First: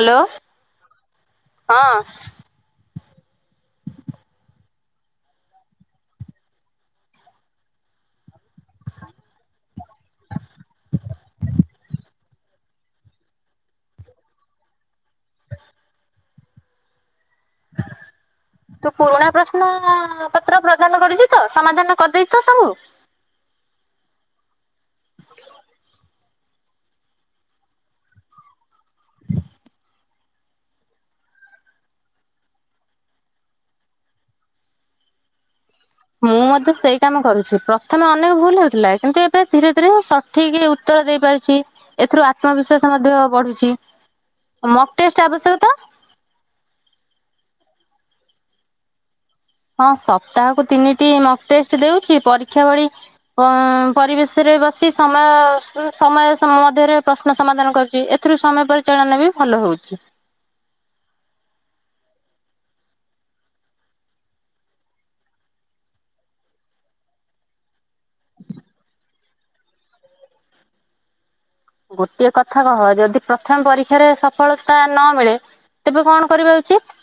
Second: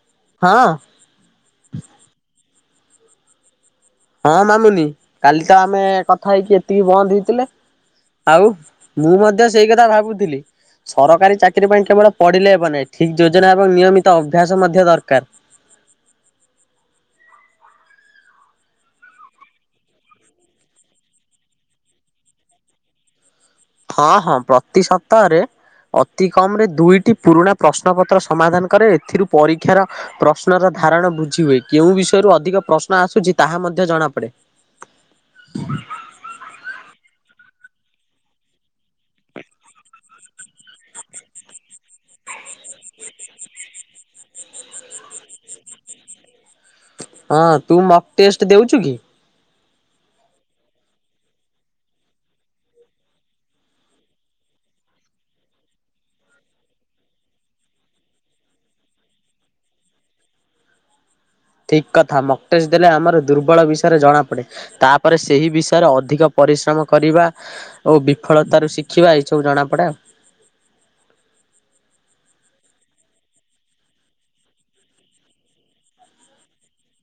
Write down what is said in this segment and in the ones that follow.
Hello. ହଁ। ହଁ। ହଁ ମାମୁନି କାଲି ତ ଆମେ କଥା ହେଇକି ଏତିକି ବନ୍ଦ ହେଇଥିଲେ। ଆଉ ମୁଁ ମଧ୍ୟ ସେଇ କଥା ଭାବୁଥୁଲି। ସରକାରୀ ଚାକିରି ପାଇଁ କେବଳ ପଢିଲେ ହେବନାହିଁ ଠିକ ଯୋଜନା ଏବଂ ନିୟମିତ ଅଭ୍ୟାସ ମଧ୍ୟ ଦରକାର। ହ [inaudible] ତୁ ପୁରୁଣା ପ୍ରଶ୍ନ ପତ୍ର ପ୍ରଦାନ କରିଚୁ ତ ସମାଧାନ କରିଦେଇଚୁ ତ ସବୁ। ହଁ ହଁ ପ୍ରତି ସପ୍ତାହରେ ଅ ଅତି କମରେ ଦୁଇଟି ପୁରୁଣା ପ୍ରଶ୍ନ ପତ୍ର ସମାଧାନ କରେ ଏଥିରୁ ପରୀକ୍ଷାର ପ୍ରଶ୍ନର ଧାରଣ ବୁଝି ହୁଏ କେଉଁ ବିଷୟରୁ ଅଧିକ ପ୍ରଶ୍ନ ଆସୁଚି ତାହା ମଧ୍ୟ ଜଣାପଡେ। ହୁଁ ମୁଁ ମଧ୍ୟ ସେଇ କାମ କରୁଛି ପ୍ରଥମେ ଅନେକ ଭୁଲ ହୋଉଥୁଲା କିନ୍ତୁ ଏବେ ଧୀରେଧୀରେ ସଟ୍ ଠିକି ଉତ୍ତର ଦେଇପାରୁଚି। ଏଥିରୁ ଆତ୍ମବିଶ୍ଵାସ ମଧ୍ୟ ବଢୁଛି ମକ୍ ଟେଷ୍ଟ ଆବଶ୍ୟକ ତ? ହଁ ତୁ ମକ୍ ଟେଷ୍ଟ୍ ଦେଉଚୁ କି? ହଁ ସପ୍ତାହକୁ ତିନିଟି ମକ୍ ଟେଷ୍ଟ ଦେଉଛି ପରୀକ୍ଷା ଭଳି ପଁ ପରିବେଶରେ ବସି ସମୟ ସନ୍ ସମୟ ମଧ୍ୟରେ ପ୍ରଶ୍ନ ସମାଧାନ କରୁଚି। ଏଥିରୁ ସମୟ ପରିଚାଳନା ବି ଭଲ ହୋଉଛି। ଠିକକଥା ମକ୍ ଟେଷ୍ଟ୍ ଦେଲେ ଆମର ଦୁର୍ବଳ ବିଷୟରେ ଜଣାପଡେ। ତାପରେ ସେହି ବିଷୟରେ ଅଧିକ ପରିଶ୍ରମ କରିବା ଓ ବିଫଳତାରୁ ଶିଖିବା ଏହିସବୁ ଜଣା ପଡା ଆଉ। ଗୋଟିଏ କଥା କହ ଯଦି ପ୍ରଥମ ପରୀକ୍ଷାରେ ସଫଳତା ନ ମିଳେ ତେବେ କଣ କରିବା ଉଚିତ୍?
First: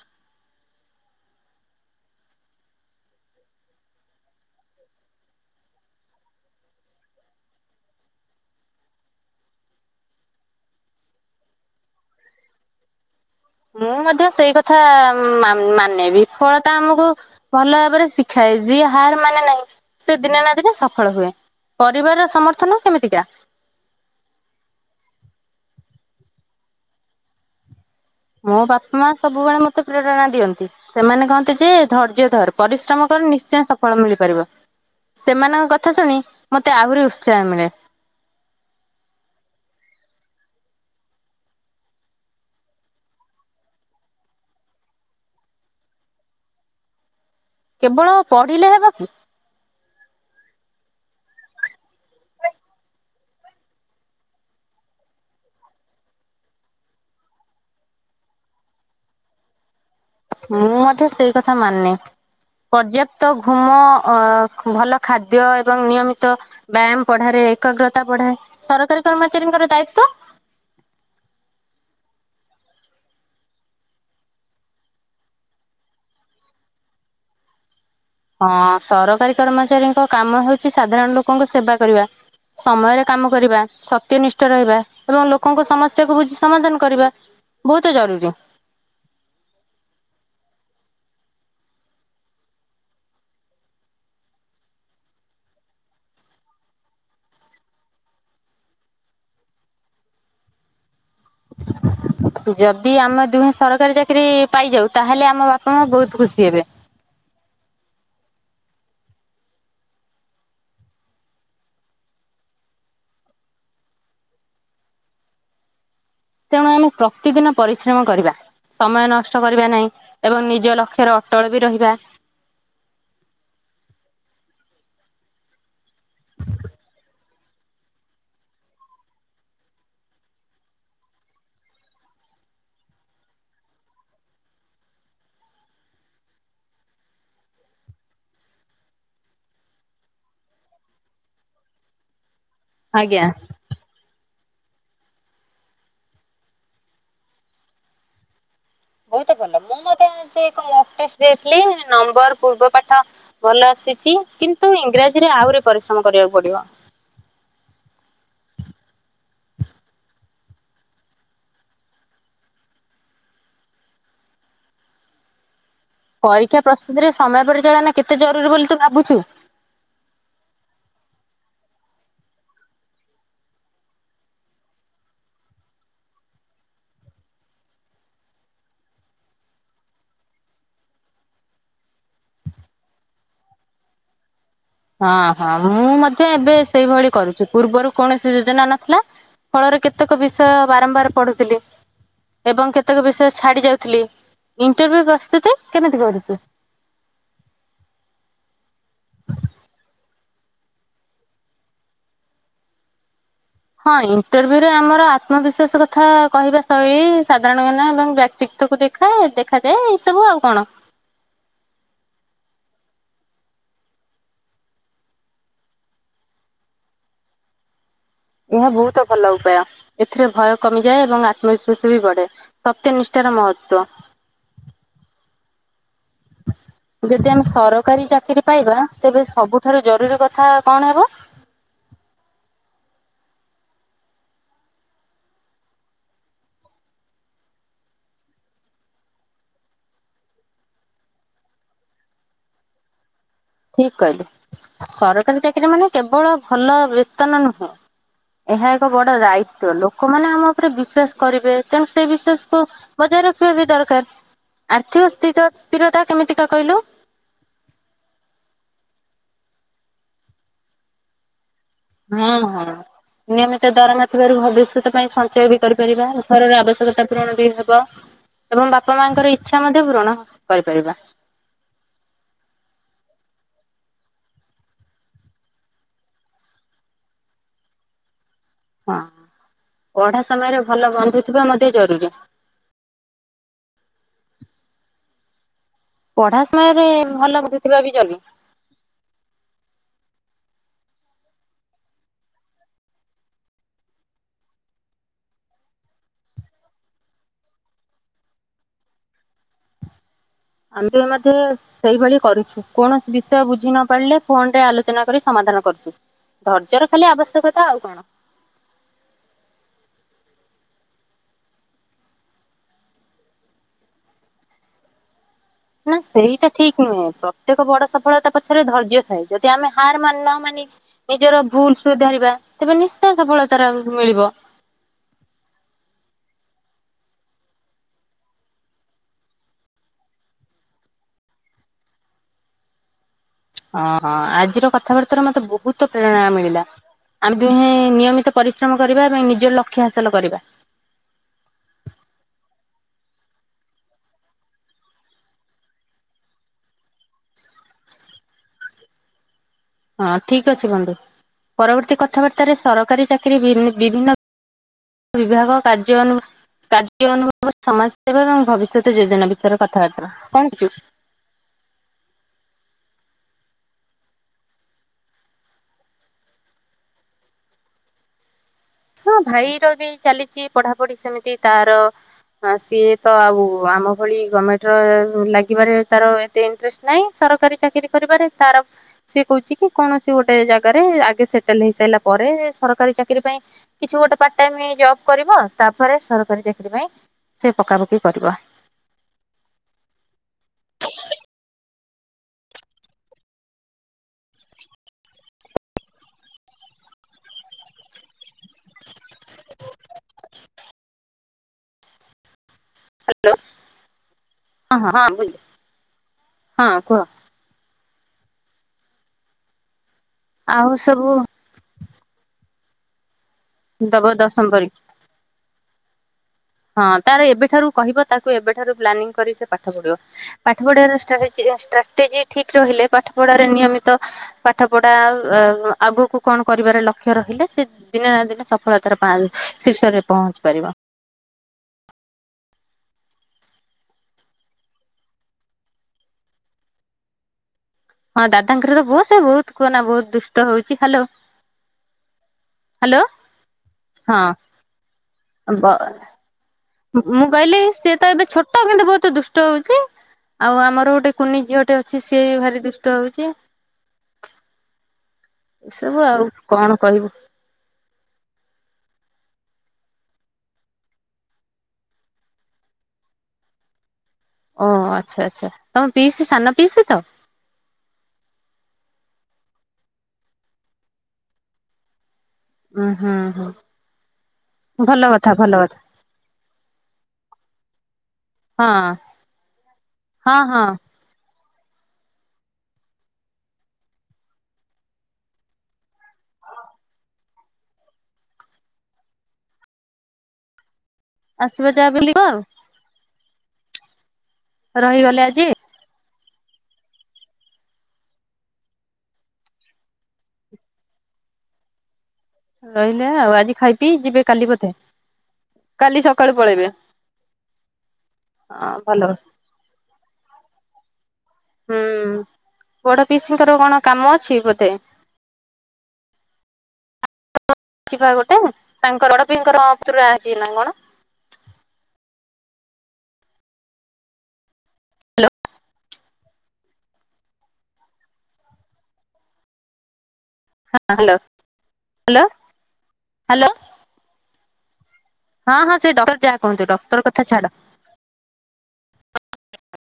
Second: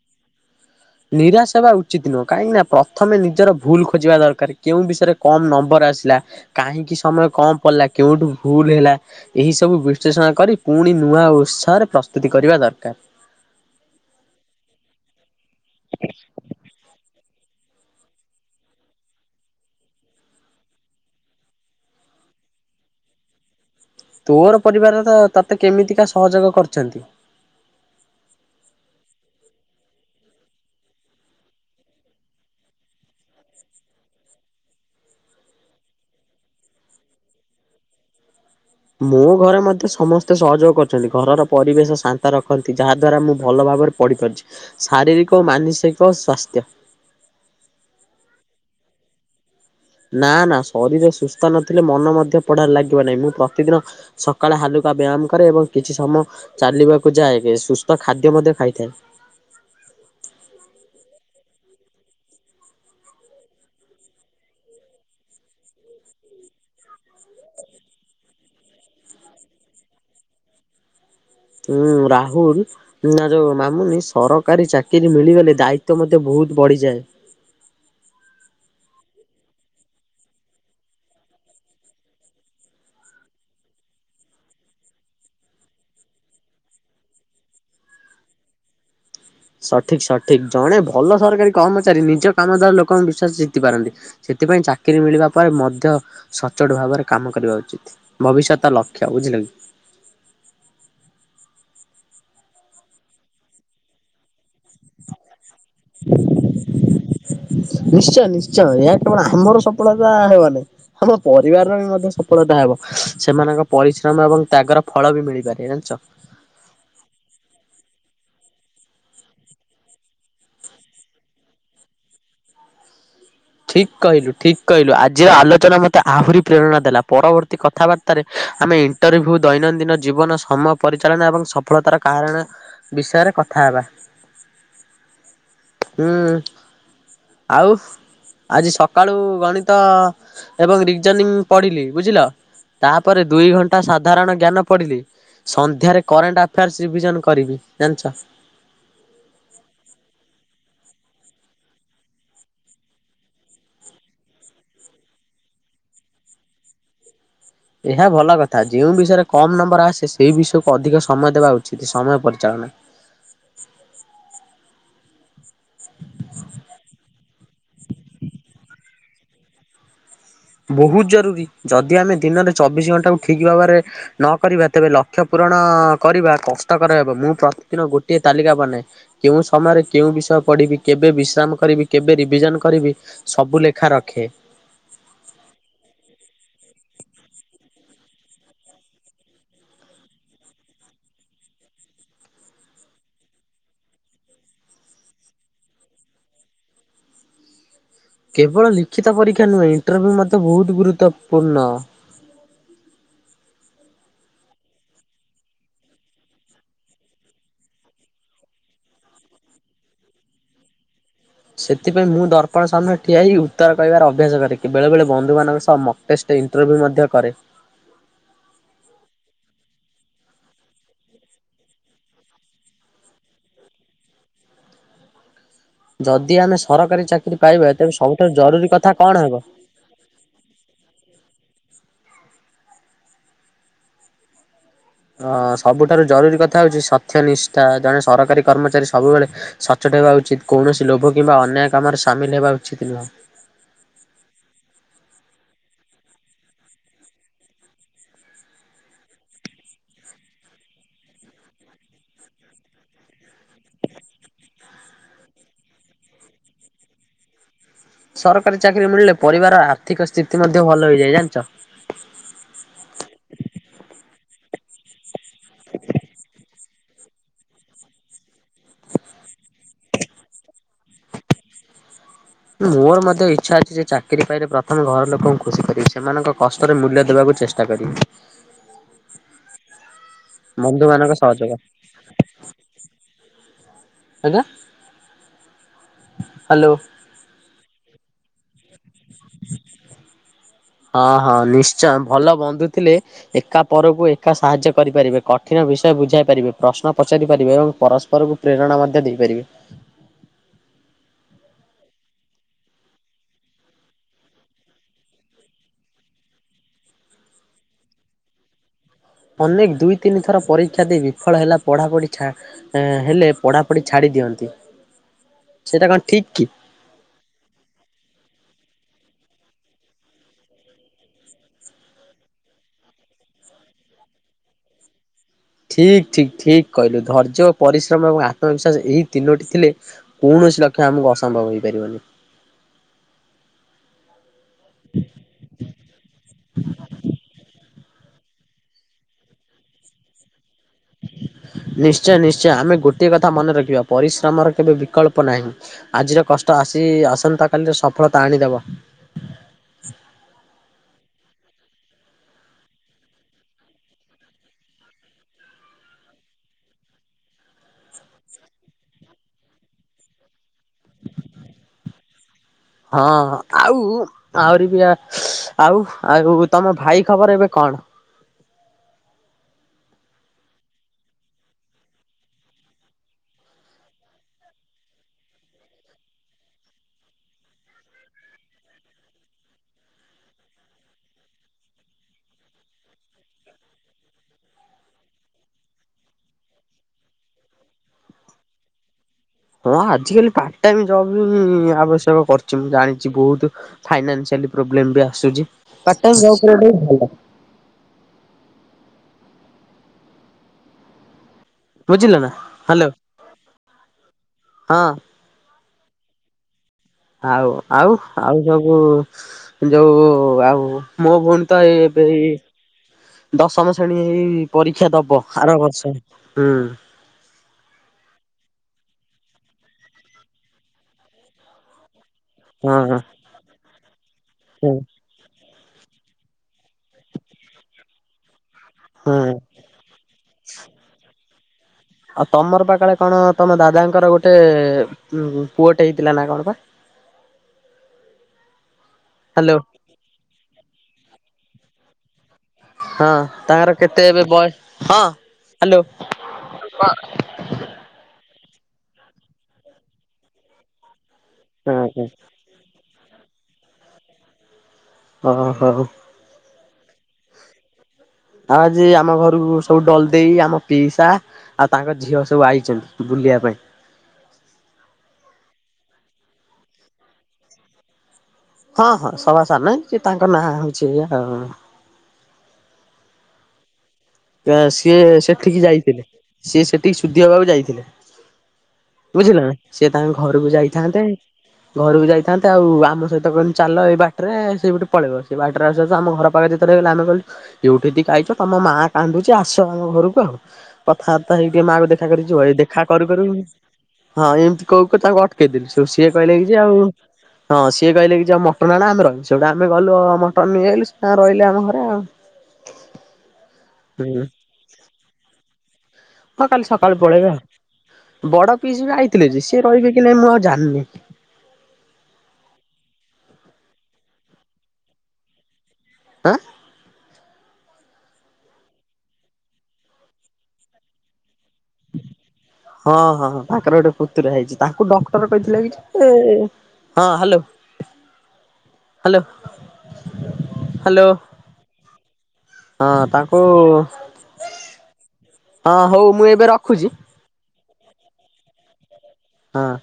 ନିରାଶ ହେବା ଉଚିତ ନୁହଁ କାହିଁକିନା ପ୍ରଥମେ ନିଜର ଭୁଲ ଖୋଜିବା ଦରକାର କେଉଁ ବିଷୟରେ କମ୍ ନମ୍ବର ଆସିଲା କାହିଁକି ସମୟ କମ୍ ପଡିଲା କେଉଁଠୁ ଭୁଲ ହେଲା ଏହି ସବୁ ବିଶ୍ଳେଷଣ କରି ପୁଣି ନୂଆ ଉତ୍ସାହରେ ପ୍ରସ୍ତୁତି କରିବା ଦରକାର। ମୁଁ ମଧ୍ୟ ସେଇ କଥା ମା ମାନେ ବିଫଳତା ଆମକୁ ଭଲ ଭାବରେ ଶିଖାଏ ଯିଏ ହାର ମାନେ ନାହିଁ ସେ ଦିନେ ନା ଦିନେ ସଫଳ ହୁଏ। ପରିବାରର ସମର୍ଥନ କେମିତିକା? ତୋର ପରିବାରରେ ତ ତତେ କେମିତିକା ସହଯୋଗ କରିଚନ୍ତି? ମୋ ବାପାମାଆ ସବୁବେଳେ ମତେ ପ୍ରେରଣା ଦିଅନ୍ତି। ସେମାନେ କହନ୍ତି ଯେ ଧୈର୍ଯ୍ୟ ଧର ପରିଶ୍ରମ କର ନିଶ୍ଚୟ ସଫଳ ମିଳିପାରିବ। ସେମାନଙ୍କ କଥା ଶୁଣି ମତେ ଆହୁରି ଉତ୍ସାହ ମିଳେ। ମୋ ଘରେ ମତେ ସମସ୍ତେ ସହଯୋଗ କରଛନ୍ତି ଘରର ପରିବେଶ ଶାନ୍ତ ରଖନ୍ତି ଯାହା ଦ୍ଵାରା ମୁଁ ଭଲ ଭାବରେ ପଢିପାରୁଛି ଶାରୀରିକ ଓ ମାନସିକ ସ୍ୱାସ୍ଥ୍ୟ କେବଳ ପଢିଲେ ହେବ କି? ନା ନା ଶରୀର ସୁସ୍ଥ ନଥିଲେ ମନ ମଧ୍ୟ ପଢାରେ ଲାଗିବ ନାହିଁ ମୁଁ ପ୍ରତିଦିନ ସକାଳେ ହାଲୁକା ବ୍ୟାୟାମ କରେ ଏବଂ କିଛି ସମୟ ଚାଲିବାକୁ ଯାଏ ବି ସୁସ୍ତ ଖାଦ୍ୟ ମଧ୍ୟ ଖାଇଥାଏ। ମୁଁ ମଧ୍ୟ ସେଇ କଥା ମାନେ। ପର୍ଯ୍ୟପ୍ତ ଘୁମ ଅ ଭଲ ଖାଦ୍ୟ ଏବଂ ନିୟମିତ ବ୍ୟାୟାମ ପଢାରେ ଏକାଗ୍ରତା ବଢାଏ ସରକାରୀ କର୍ମଚାରୀଙ୍କର ଦାୟିତ୍ୱ ଉଁ ରାହୁଲ ନା ଯୋଉ ମାମୁନି ସରକାରୀ ଚାକିରି ମିଳିଗଲେ ଦାୟିତ୍ୱ ମଧ୍ୟ ବୋହୁତ ବଢିଯାଏ। ହଁ ସରକାରୀ କର୍ମଚାରୀଙ୍କ କାମ ହୋଉଚି ସାଧାରଣ ଲୋକଙ୍କ ସେବା କରିବା। ସମୟରେ କାମ କରିବା ସତ୍ୟ ନିଷ୍ଠ ରହିବା ଏବଂ ଲୋକଙ୍କ ସମସ୍ୟାକୁ ବୁଝି ସମାଧାନ କରିବା। ବୋହୁତ ଜରୁରୀ। ସଠିକ୍ ସଠିକ୍ ଜଣେ ଭଲ ସରକାରୀ କର୍ମଚାରୀ ନିଜ କାମ ଦ୍ଵାରା ଲୋକଙ୍କ ବିଶ୍ୱାସ ଜିତିପାରନ୍ତି। ସେଥିପାଇଁ ଚାକିରି ମିଳିବା ପରେ ମଧ୍ୟ ସଚୋଟ ଭାବରେ କାମ କରିବା ଉଚିତ। ଭବିଷ୍ୟତ ଲକ୍ଷ୍ୟ ବୁଝିଲେ କି। ଯଦି ଆମେ ଦୁହେଁ ସରକାରୀ ଚା କିରି ପାଇଯାଉ ତାହେଲେ ଆମ ବାପାମାଆ ବୋହୁତ ଖୁସିହେବେ। ନିଶ୍ଚୟ ନିଶ୍ଚୟ ଏହା କେବଳ ଆମର ସଫଳତା ହେବନାଇଁ ଆମ ପରିବାରର ବି ମଧ୍ୟ ସଫଳତା ହବ ସେମାନଙ୍କ ପରିଶ୍ରମ ଏବଂ ତ୍ୟାଗର ଫଳ ବି ମିଳିପାରେ ଜଣିଚ। ତେଣୁ ଆମେ ପ୍ରତିଦିନ ପରିଶ୍ରମ କରିବା। ସମୟ ନଷ୍ଟ କରିବା ନାହିଁ ଏବଂ ନିଜ ଲକ୍ଷ୍ୟରେ ଅଟଳ ବି ରହିବା। ଠିକ୍ କହିଲୁ ଠିକ କହିଲୁ ଆଜିର ଆଲୋଚନା ମୋତେ ଆହୁରି ପ୍ରେରଣା ଦେଲା ପରବର୍ତ୍ତୀ କଥାବାର୍ତ୍ତା ତାରେ ଆମେ ଇଣ୍ଟରଭ୍ୟୁ ଦୈନନ୍ଦିନ ଜୀବନ ସମୟ ପରିଚାଳନା ଏବଂ ସଫଳତାର କାରଣ ବିଷୟରେ କଥା ହେବା। ହୁଁ ଆଉ ଆଜି ସକାଳୁ ଗଣିତ ଏବଂ ରିଜନିଙ୍ଗ ପଢିଲି ବୁଝିଲ ତାପରେ ଆଜ୍ଞା। ଦୁଇ ଘଣ୍ ଟା ସାଧାରଣ ଜ୍ଞାନ ପଢିଲି ସନ୍ଧ୍ୟାରେ କରେଣ୍ଟ ଆଫେୟାର୍ସ ରିଭିଜନ କରିବି ଜାଣିଚ। ବହୁତ ଭଲ ମୁଁ ମଧ୍ୟ ସେଇ ଲଙ୍ଗ ଟେଷ୍ଟ ରେ ଦେଇଥିଲି ନମ୍ବର ପୂର୍ବପଠ ଭଲ ଆସିଚି କିନ୍ତୁ ଇଂରାଜୀରେ ଆହୁରି ପରିଶ୍ରମ କରିବାକୁ ପଡିବ। ଏହା ଭଲ କଥା ଯେଉଁ ବିଷୟରେ କମ୍ ନମ୍ବର ଆସେ ସେଇ ବିଷୟକୁ ଅଧିକ ସମୟ ଦେବା ଉଚିତ ସମୟ ପରିଚାଳନା। ପରୀକ୍ଷା ପ୍ରସ୍ତୁତିରେ ସମୟ ପରିଚାଳନା କେତେ ଜରୁରୀ ବୋଲି ତୁ ଭାବୁଚୁ? ବହୁତ ଜରୁରୀ ଯଦି ଆମେ ଦିନରେ ଚବିଶ ଘଣ୍ଟା କ ଠିକ ଭାବରେ ନ କରିବା ତେବେ ଲକ୍ଷ୍ୟ ପୂରଣ କରିବା କଷ୍ଟକର ହେବ ମୁଁ ପ୍ରତିଦିନ ଗୋଟିଏ ତାଲିକା ବନାଏ କେଉଁ ସମୟରେ କେଉଁ ବିଷୟ ପଢ଼ିବି କେବେ ବିଶ୍ରାମ କରିବି କେବେ ରିଭିଜନ କରିବି ସବୁ ଲେଖା ରଖେ। ହଁ ହଁ ମୁଁ ମଧ୍ୟ ଏବେ ସେଇଭଳି କରୁଛି ପୂର୍ବରୁ କୌଣସି ଯୋଜନା ନଥିଲା ଫଳରେ କେତେକ ବିଷୟ ବାରମ୍ବାର ପଢୁଥିଲି ଏବଂ କେତେକ ବିଷୟ ଛାଡି ଯାଉଥିଲି ଇଣ୍ଟରଭିୁ ପ୍ରସ୍ତୁତି କେମିତି କରୁଚୁ? କେବଳ ଲିଖିତ ପରୀକ୍ଷା ନୁହେଁ ଇଣ୍ଟରଭ୍ୟୁ ମୋତେ ବହୁତ ଗୁରୁତ୍ୱପୂର୍ଣ୍ଣ। ହଁ ଇଣ୍ଟରଭ୍ୟୁ ରେ ଆମର ଆତ୍ମବିଶ୍ଵାସ କଥା କହିବା ଶୈଳୀ ସାଧାରଣଜ୍ଞାନ ଏବଂ ବ୍ୟକ୍ତିତଵକୁ ଦେଖ ଦେଖେ ଦେଖାଯାଏ ଏଇ ସବୁ ଆଉ କଣ। ସେଥିପାଇଁ ମୁଁ ଦର୍ପଣ ସାମ୍ନାରେ ଠିଆ ହେଇ ଉତ୍ତର କହିବାର ଅଭ୍ୟାସ କରେ କି ବେଳେବେଳେ ବନ୍ଧୁ ମାନଙ୍କ ସହ ଟେଷ୍ଟ ଇଣ୍ଟରଭ୍ୟୁ ମଧ୍ୟ କରେ। ଏହା ବହୁତ ଭଲ ଉପାୟ ଏଥିରେ ଭୟ କମିଯାଏ ଏବଂ ଆତ୍ମବିଶ୍ୱଵାସ ବି ବଢେ। ସତ୍ୟ ନିଷ୍ଠାର ମହତ୍ୟ। ଯଦି ଆମେ ସରକାରୀ ଯଦି ଚାକିରି ଆମେ ପାଇବା ତେବେ ସରକାରୀ ସବୁଠାରୁ ଚାକିରି ଜରୁରୀ ପାଇବା କଥା କଣ ତେବେ ହେବ? ସବୁଠାରୁ ଜରୁରୀ କଥା କଣ ହେବ? ଅ ସବୁଠାରୁ ଜରୁରୀ କଥା ହଉଚି ସତ୍ୟ ନିଷ୍ଠା ଜଣେ ସରକାରୀ କର୍ମଚାରୀ ସବୁବେଳେ ସଚୋଟ ହେବା ଉଚିତ କୌଣସି ଲୋଭ କିମ୍ବା ଅନ୍ୟାୟ କାମରେ ସାମିଲ ହେବା ଉଚିତ ନୁହଁ। ଠିକ କହିଲେ ସରକାରୀ ଚାକିରୀ ମାନେ କେବଳ ଭଲ ବ୍ରେତନ ନୁହେଁ। ଏହା ଏକ ବଡ ଦାୟିତ୍ୟ ଲୋକମାନେ ଆମ ଉପରେ ବିଶ୍ଵାସ କରିବେ ତେଣୁ ସେ ବିଶ୍ୱାସ କୁ ବଜାର ରଖିବା ବି ଦରକାର ଆର୍ଥିକ ସ୍ଥି ସ୍ଥିରତା କେମିତିକା କହିଲୁ? ସରକାରୀ ଚାକିରି ମିଳିଲେ ପରିବାର ଆର୍ଥିକ ସ୍ଥିତି ମଧ୍ୟ ଭଲ ହେଇଯାଏ ଜାଣିଚ। ହଁ ହଁ ନିୟମିତ ଦରମା ଥିବାରୁ ଭବିଷ୍ୟତ ପାଇଁ ସଞ୍ଚ ସଞ୍ଚୟ ବି କରିପାରିବାଉ ଘରର ଆବଶ୍ୟକତା ପୂରଣ ବି ହବ ଏବଂ ବାପା ମାଙ୍କର ଇଚ୍ଛା ମଧ୍ୟ ପୂୁରଣ କରିପାରିବା। ମୋର ମଧ୍ୟ ଇଚ୍ଛା ଅଛି ଯେ ଚାକିରୀ ପାଇଲେ ପ୍ରଥମେ ଘର ଲୋକଙ୍କୁ ଖୁସି କରିବି ସେମାନଙ୍କ କଷ୍ଟରେ ମୂଲ୍ୟ ଦେବାକୁ ଚେଷ୍ଟା ଷ୍ଟା କରିିବି। ହଁ ପଢା ସମୟରେ ଭଲ ମାନଙ୍କ ବନ୍ଧୁ ଥିବା ସହଯୋଗ ମଧ୍ୟ ଜରୁରୀ। ଆଜ୍ଞା। ପଢା ହ୍ୟାଲୋ ସମୟରେ ଭଲ ବନ୍ଧୁ ଥିବା ବି ଜରୁରୀ। ହଁ ହଁ ନିଶ୍ଚୟ ଭଲ ବନ୍ଧୁ ଥିଲେ ଏକା ପରକୁ ଏକା ସାହାଯ୍ୟ କରିପାରିବେ କଠିନ ବିଷୟ ବୁଝାଇ ପାରିବେ ପ୍ରଶ୍ନ ପଚାରି ପାରିବେ ଏବଂ ପରସ୍ପରକୁ ପ୍ରେରଣା ମଧ୍ୟ ଦେଇପାରିବେ। [unintelligible] ସେଇଭଳି କରୁଛୁ କୌଣସି ବିଷୟ ବୁଝି ନ ପାରିଲେ ଫୋନ ରେ ଆଲୋଚନା କରି ସମାଧାନ କରୁଚୁ। ଧୈର୍ଯ୍ୟ ର ଖାଲି ଆବଶ୍ୟକତା ଆଉ କଣ। ଅନେକ ଦୁଇ ତିନି ଥର ପରୀକ୍ଷା ଦେଇ ବିଫଳ ହେଲା ପଢ଼ାପଢି ଛାଡ଼ ଆ ହେଲେ ପଢାପଢି ଛାଡି ଦିଅନ୍ତି। ସେଇଟା ନା କଣ ଠିକ କି? ସେଇଟା ଠିକ। ନୁହେଁ ପ୍ରତ୍ୟେକ ବଡ ସଫଳତା ପଛରେ ଧୈର୍ଯ୍ୟ ଥାଏ। ଯଦି ଆମେ ହାର ମାନନା ମାନେ- ନିଜର ଭୁଲ ସୁଧାରିବା ତେବେ ନିଶ୍ଚୟ ସଫଳତାର ମିଳିବ। ଠିକ୍ ଠିକ୍ ଠିକ୍ କହିଲୁ ଧୈର୍ଯ୍ୟ ପରିଶ୍ରମ ଏବଂ ଆତ୍ମବିଶ୍ୱାସ ଏହି ତିନୋଟି ଥିଲେ। କୌଣସି ଲକ୍ଷ୍ୟ ଆମକୁ ଅସମ୍ଭବ ହେଇପାରିବନି। ହଁ ହଁ ଆଜିର କଥାବାର୍ତ୍ତାରେ ମତେ ବହୁତ ପ୍ରେରଣା ମିଳିଲା ଆମେ ଦୁହେଁ ନିୟମିତ ପରିଶ୍ରମ କରିବା ଏବଂ ନିଜର ଲକ୍ଷ୍ୟ ହାସଲ କରିବା। ନିଶ୍ଚୟ ନିଶ୍ଚୟ ଆମେ ଗୋଟେ କଥା ମନେ ରଖିବା ପରିଶ୍ରମର କେବେ ବିକଳ୍ପ ନାହିଁ। ଆଜିର କଷ୍ଟ ଆସି ଆସନ୍ତା କାଲିରେ ସଫଳତା ଆଣିଦବ। ହଁ ଠିକ ଅଛି ବନ୍ଧୁ ପରବର୍ତ୍ତୀ କଥାବାର୍ତ୍ତ ରେ ସରକାରୀ ଚାକିରି ବିଭିନ୍ନ- ବିଭାଗ କାର୍ଯ୍ୟାନୁ କାର୍ଯ୍ୟ ଅନୁଭବ ସମାଜ ସେବା ଏବଂ ଭବିଷ୍ୟତ ଯୋଜନା ବିଷୟରେ କଥାବାର୍ତ୍ତା କଣ କରଛୁ। ହଁ ଆଉ। ଆହୁରି ବି ଆଉ ଆଉ ତମ ଭାଇ ଖବର ଏବେ କଣ? ହଁ ଭାଇର ବି ଚାଲିଛି ପଢାପଢି ସେମିତି ତାର। ହଁ ସିଏ ତ ଆଉ ଆମ ଭଳି ଗଭର୍ଣମେଣ୍ଟ ର ଲାଗିବାରେ ତାର- ଇଂଟରେଷ୍ଟ ନାହିଁ ସରକାରୀ ଚାକିରରି କରିବାରେ ତାର- ସିଏ କହୁଛି କି କୌଣସି ଗୋଟେ ଜାଗାରେ ଆଗେ ସେଟେଲ ହେଇସାରିଲା ପରେ ସରକାରୀ ଚାକିରି ପାଇଁ- କିଛି ଗୋଟେ ପାର୍ଟ ଟାଇମ ଜବ କରିବ ତାପରେ ସରକାରୀ ଚାକିରରି ପାଇଁ ସେ ପକାପକି କରିବ। ହଁ ଆଜିକାଲି ପାର୍ଟ ଟାଇ ଜବ୍ ଆବଶ୍ୟକ କରିଛି। ମୁଁ ଜାଣିଛି ବହୁତ- ଫାଇଆବ୍ଲେ ବି ଆସୁଛି ଭଲ। ବୁଝିଲ ନା ହ୍ୟାଲୋ। ହ୍ୟାଲୋ ହଁ ହଁ ହଁ ବୁଲୁ ହଁ କୁହ ଆଉ ଆଉ ଆଉ ସବୁ ଯଉ ଆଉ ମୋ ଭଉଣୀ- ତ ଏ ଏବେ ଦଶମ ଶ୍ରେଣୀ ଦବ ଏଇ ଦଶମ ପରୀ ପରୀକ୍ଷା ଦବ। ସାର ବର୍ଷ ହୁଁ। ହଁ ତାର ଏବେଠାରୁ କହିବ ତାକୁ ଏବେଠାରୁ ପ୍ଲାନିଂ କରି ସେ ପାଠ ପଢିବ। ପାଠ ପଢିବାର ଷ୍ଟାର୍ଟ କରିଚି, ଷ୍ଟାର୍ଟଜି [unintelligible] ଠିକ ରହିଲେ ହଁ ପାଠପଢ଼ାରେ ନିୟମିତ ହୁଁ ପାଠପଢା ଆଗକୁ- କ ଣ କରିବାର ଲକ୍ଷ୍ୟ ରହିଲେ ସେ ଦିନେ ନା ଦିନେ ସଫଳତାର ହୁଁ। ଶୀର୍ଷରେ ପହଞ୍ଚି ପାରିବ। ଆଉ ତମର ପାଖଳେ କଣ ତମ ଦାଦାଙ୍କର ଗୋଟେ ଉ ପୁଅଟେ ହେଇଥିଲା ନା କଣ ପା? ହଁ ଦାଦାଙ୍କର ତ ବୁଅ ସେ ବହୁତ ହ୍ୟାଲୋ କୁହନା ବହୁତ ଦୁଷ୍ଟ ହଉଛି। ହଲୋ ହଁ ତାଙ୍କର କେତେ ଏବେ ବୟ ହଁ। ମୁଁ ହ୍ୟାଲୋ। [unintelligible] କହିଲି ସିଏ ତ ଏବେ ଛୋଟ କିନ୍ତୁ ବହୁତ ଦୁଷ୍ଟ ହଉଛି। ଆଉ ଆମର ଗୋଟେ- କୁନି ଝିଅ ଟେ ହୁଁ ଅଛି ହୁଁ। ସିଏ ବି ଭାରି ଦୁଷ୍ଟ ହଉଛି। ଓହୋ ହଉ। ଏସବୁ ଆଉ କଣ କହିବୁ। ଆଉ ଆଜି ଆମ ଘରକୁ ସବୁ ଡଲ ଦେଇେଇ ଆମ ପିଇସା। ଆଉ ତାଙ୍କ ଝିଅ ସବୁ ଆଇଛନ୍ତି ବୁଲିବା ପାଇଁ। ଓ ଆଚ୍ଛା ଆଚ୍ଛା ତମେ ପିଇସ୍ ସାନ ପିଇସ୍ ତ। ହଁ ହଁ ସବାସାର ନହିଁ ତାଙ୍କ ନାଁ ହଉଛି ଆଉ। ହୁଁ ହୁଁ ହୁଁ ସିଏ ଭଲ କଥା ଭଲ ସେଠିକି କଥା ଯାଇଥିଲେ ସିଏ ସେଠିକି ଶୁଦ୍ଧି ହେବାକୁ ଯାଇଥିଲେ। ହଁ ବୁଝିଲ ସିଏ ତାଙ୍କ ହଁ ଘରକୁ ହଁ ଯାଇଥାନ୍ତେ। ଘରୁକୁ ଯାଇଥାନ୍ତେ ଆଉ ଆମ ସହିତ କ ଚାଲ ଏଇ ବାଟରେ ସେଇଟେ ପଳେଇବ ସେଇ ବାଟରେ ଆ ସତ ଆମ ଘର ପାଖରେ। ଆମେ କହୁଉଠିିକି ଖାଇଛ ତମ ମା- କାନ୍ଦୁଛି ଆସ ଆମ ଘରକୁ ଆଉ କଥାବାର୍ତ୍ତା ହେଇକି ଆସିବ ମାଆ କୁ ଯାହା ଦେଖା ବୁଲିବ କରିକି ଆଉ [unintelligible] ଖା କରୁ କରୁ ହଁ ଏମିତି କହୁ କ ତାଙ୍କୁ ରହିଗଲେ ଆଜି ଅଟକେଇଦେଲି। ସୋ ସିଏ କହିଲେ କି ଯେ ଆଉ ହଁ ସିଏ କହିଲେ କି ଯାଅ ମଟନ୍ ଆଣ ଆମେ ରହିବୁ। ସେଉଟୁ ଆମେ ଗଲୁ ମଟନ୍ ନେଇ ଆଇଲୁ ସିଏ ତାଙ୍କ ରହିଲେ ଆମ ଘରେ ଆଉ। ରହିଲେ ଆଉ ଆଜି ଖାଇ ପି ଯିବେ ହୁଁ କାଲି ବୋଧେ। କାଲି ସ ହଁ କାଲି ସକାଳୁ ପଳେଇବେ ଆଉ। ବଡ ହଁ ପିଇସ ବି ଭଲ ଆଇଥିଲେ ଯେ ସିଏ ରହିବେ କି ନାଇଁ ମୁଁ ଆଉ ଜାଣନି। ହୁଁ ବଡ ପିଇସିଙ୍କର କଣ କାମ ଅଛି ବୋଧେ? ଆଁ, [inaudible] ଅଛି ପା ଗୋଟେ ତାଙ୍କ ବଡ ପିଙ୍କର ପୁତୁରା ଆଇଚି ନା କଣ? ହଁ, ହଁଁ, ହଁ ତାଙ୍କର ଗୋଟେ ପୁତୁରା ହେଇଛି। ତାଙ୍କୁ ଡକ୍ଟର୍ କହିଥିଲେ କି ଯେ ହଁ, hello, hello. Hello hello hello hello ହଁ, ତାଙ୍କୁ ହ୍ୟାଲୋ ହଁ, ହଁ ସେ ହଉ ଡକ୍ଟର୍ ମୁଁ ଯାହା ଏବେ କହନ୍ତୁ। ରଖୁଛି ଡକ୍ଟର୍ କଥା ଛାଡ। ହଁ,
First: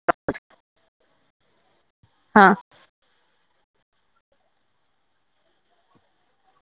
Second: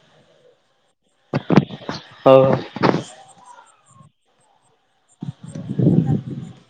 ହଉ, ହଁ ହୋ। [inaudible]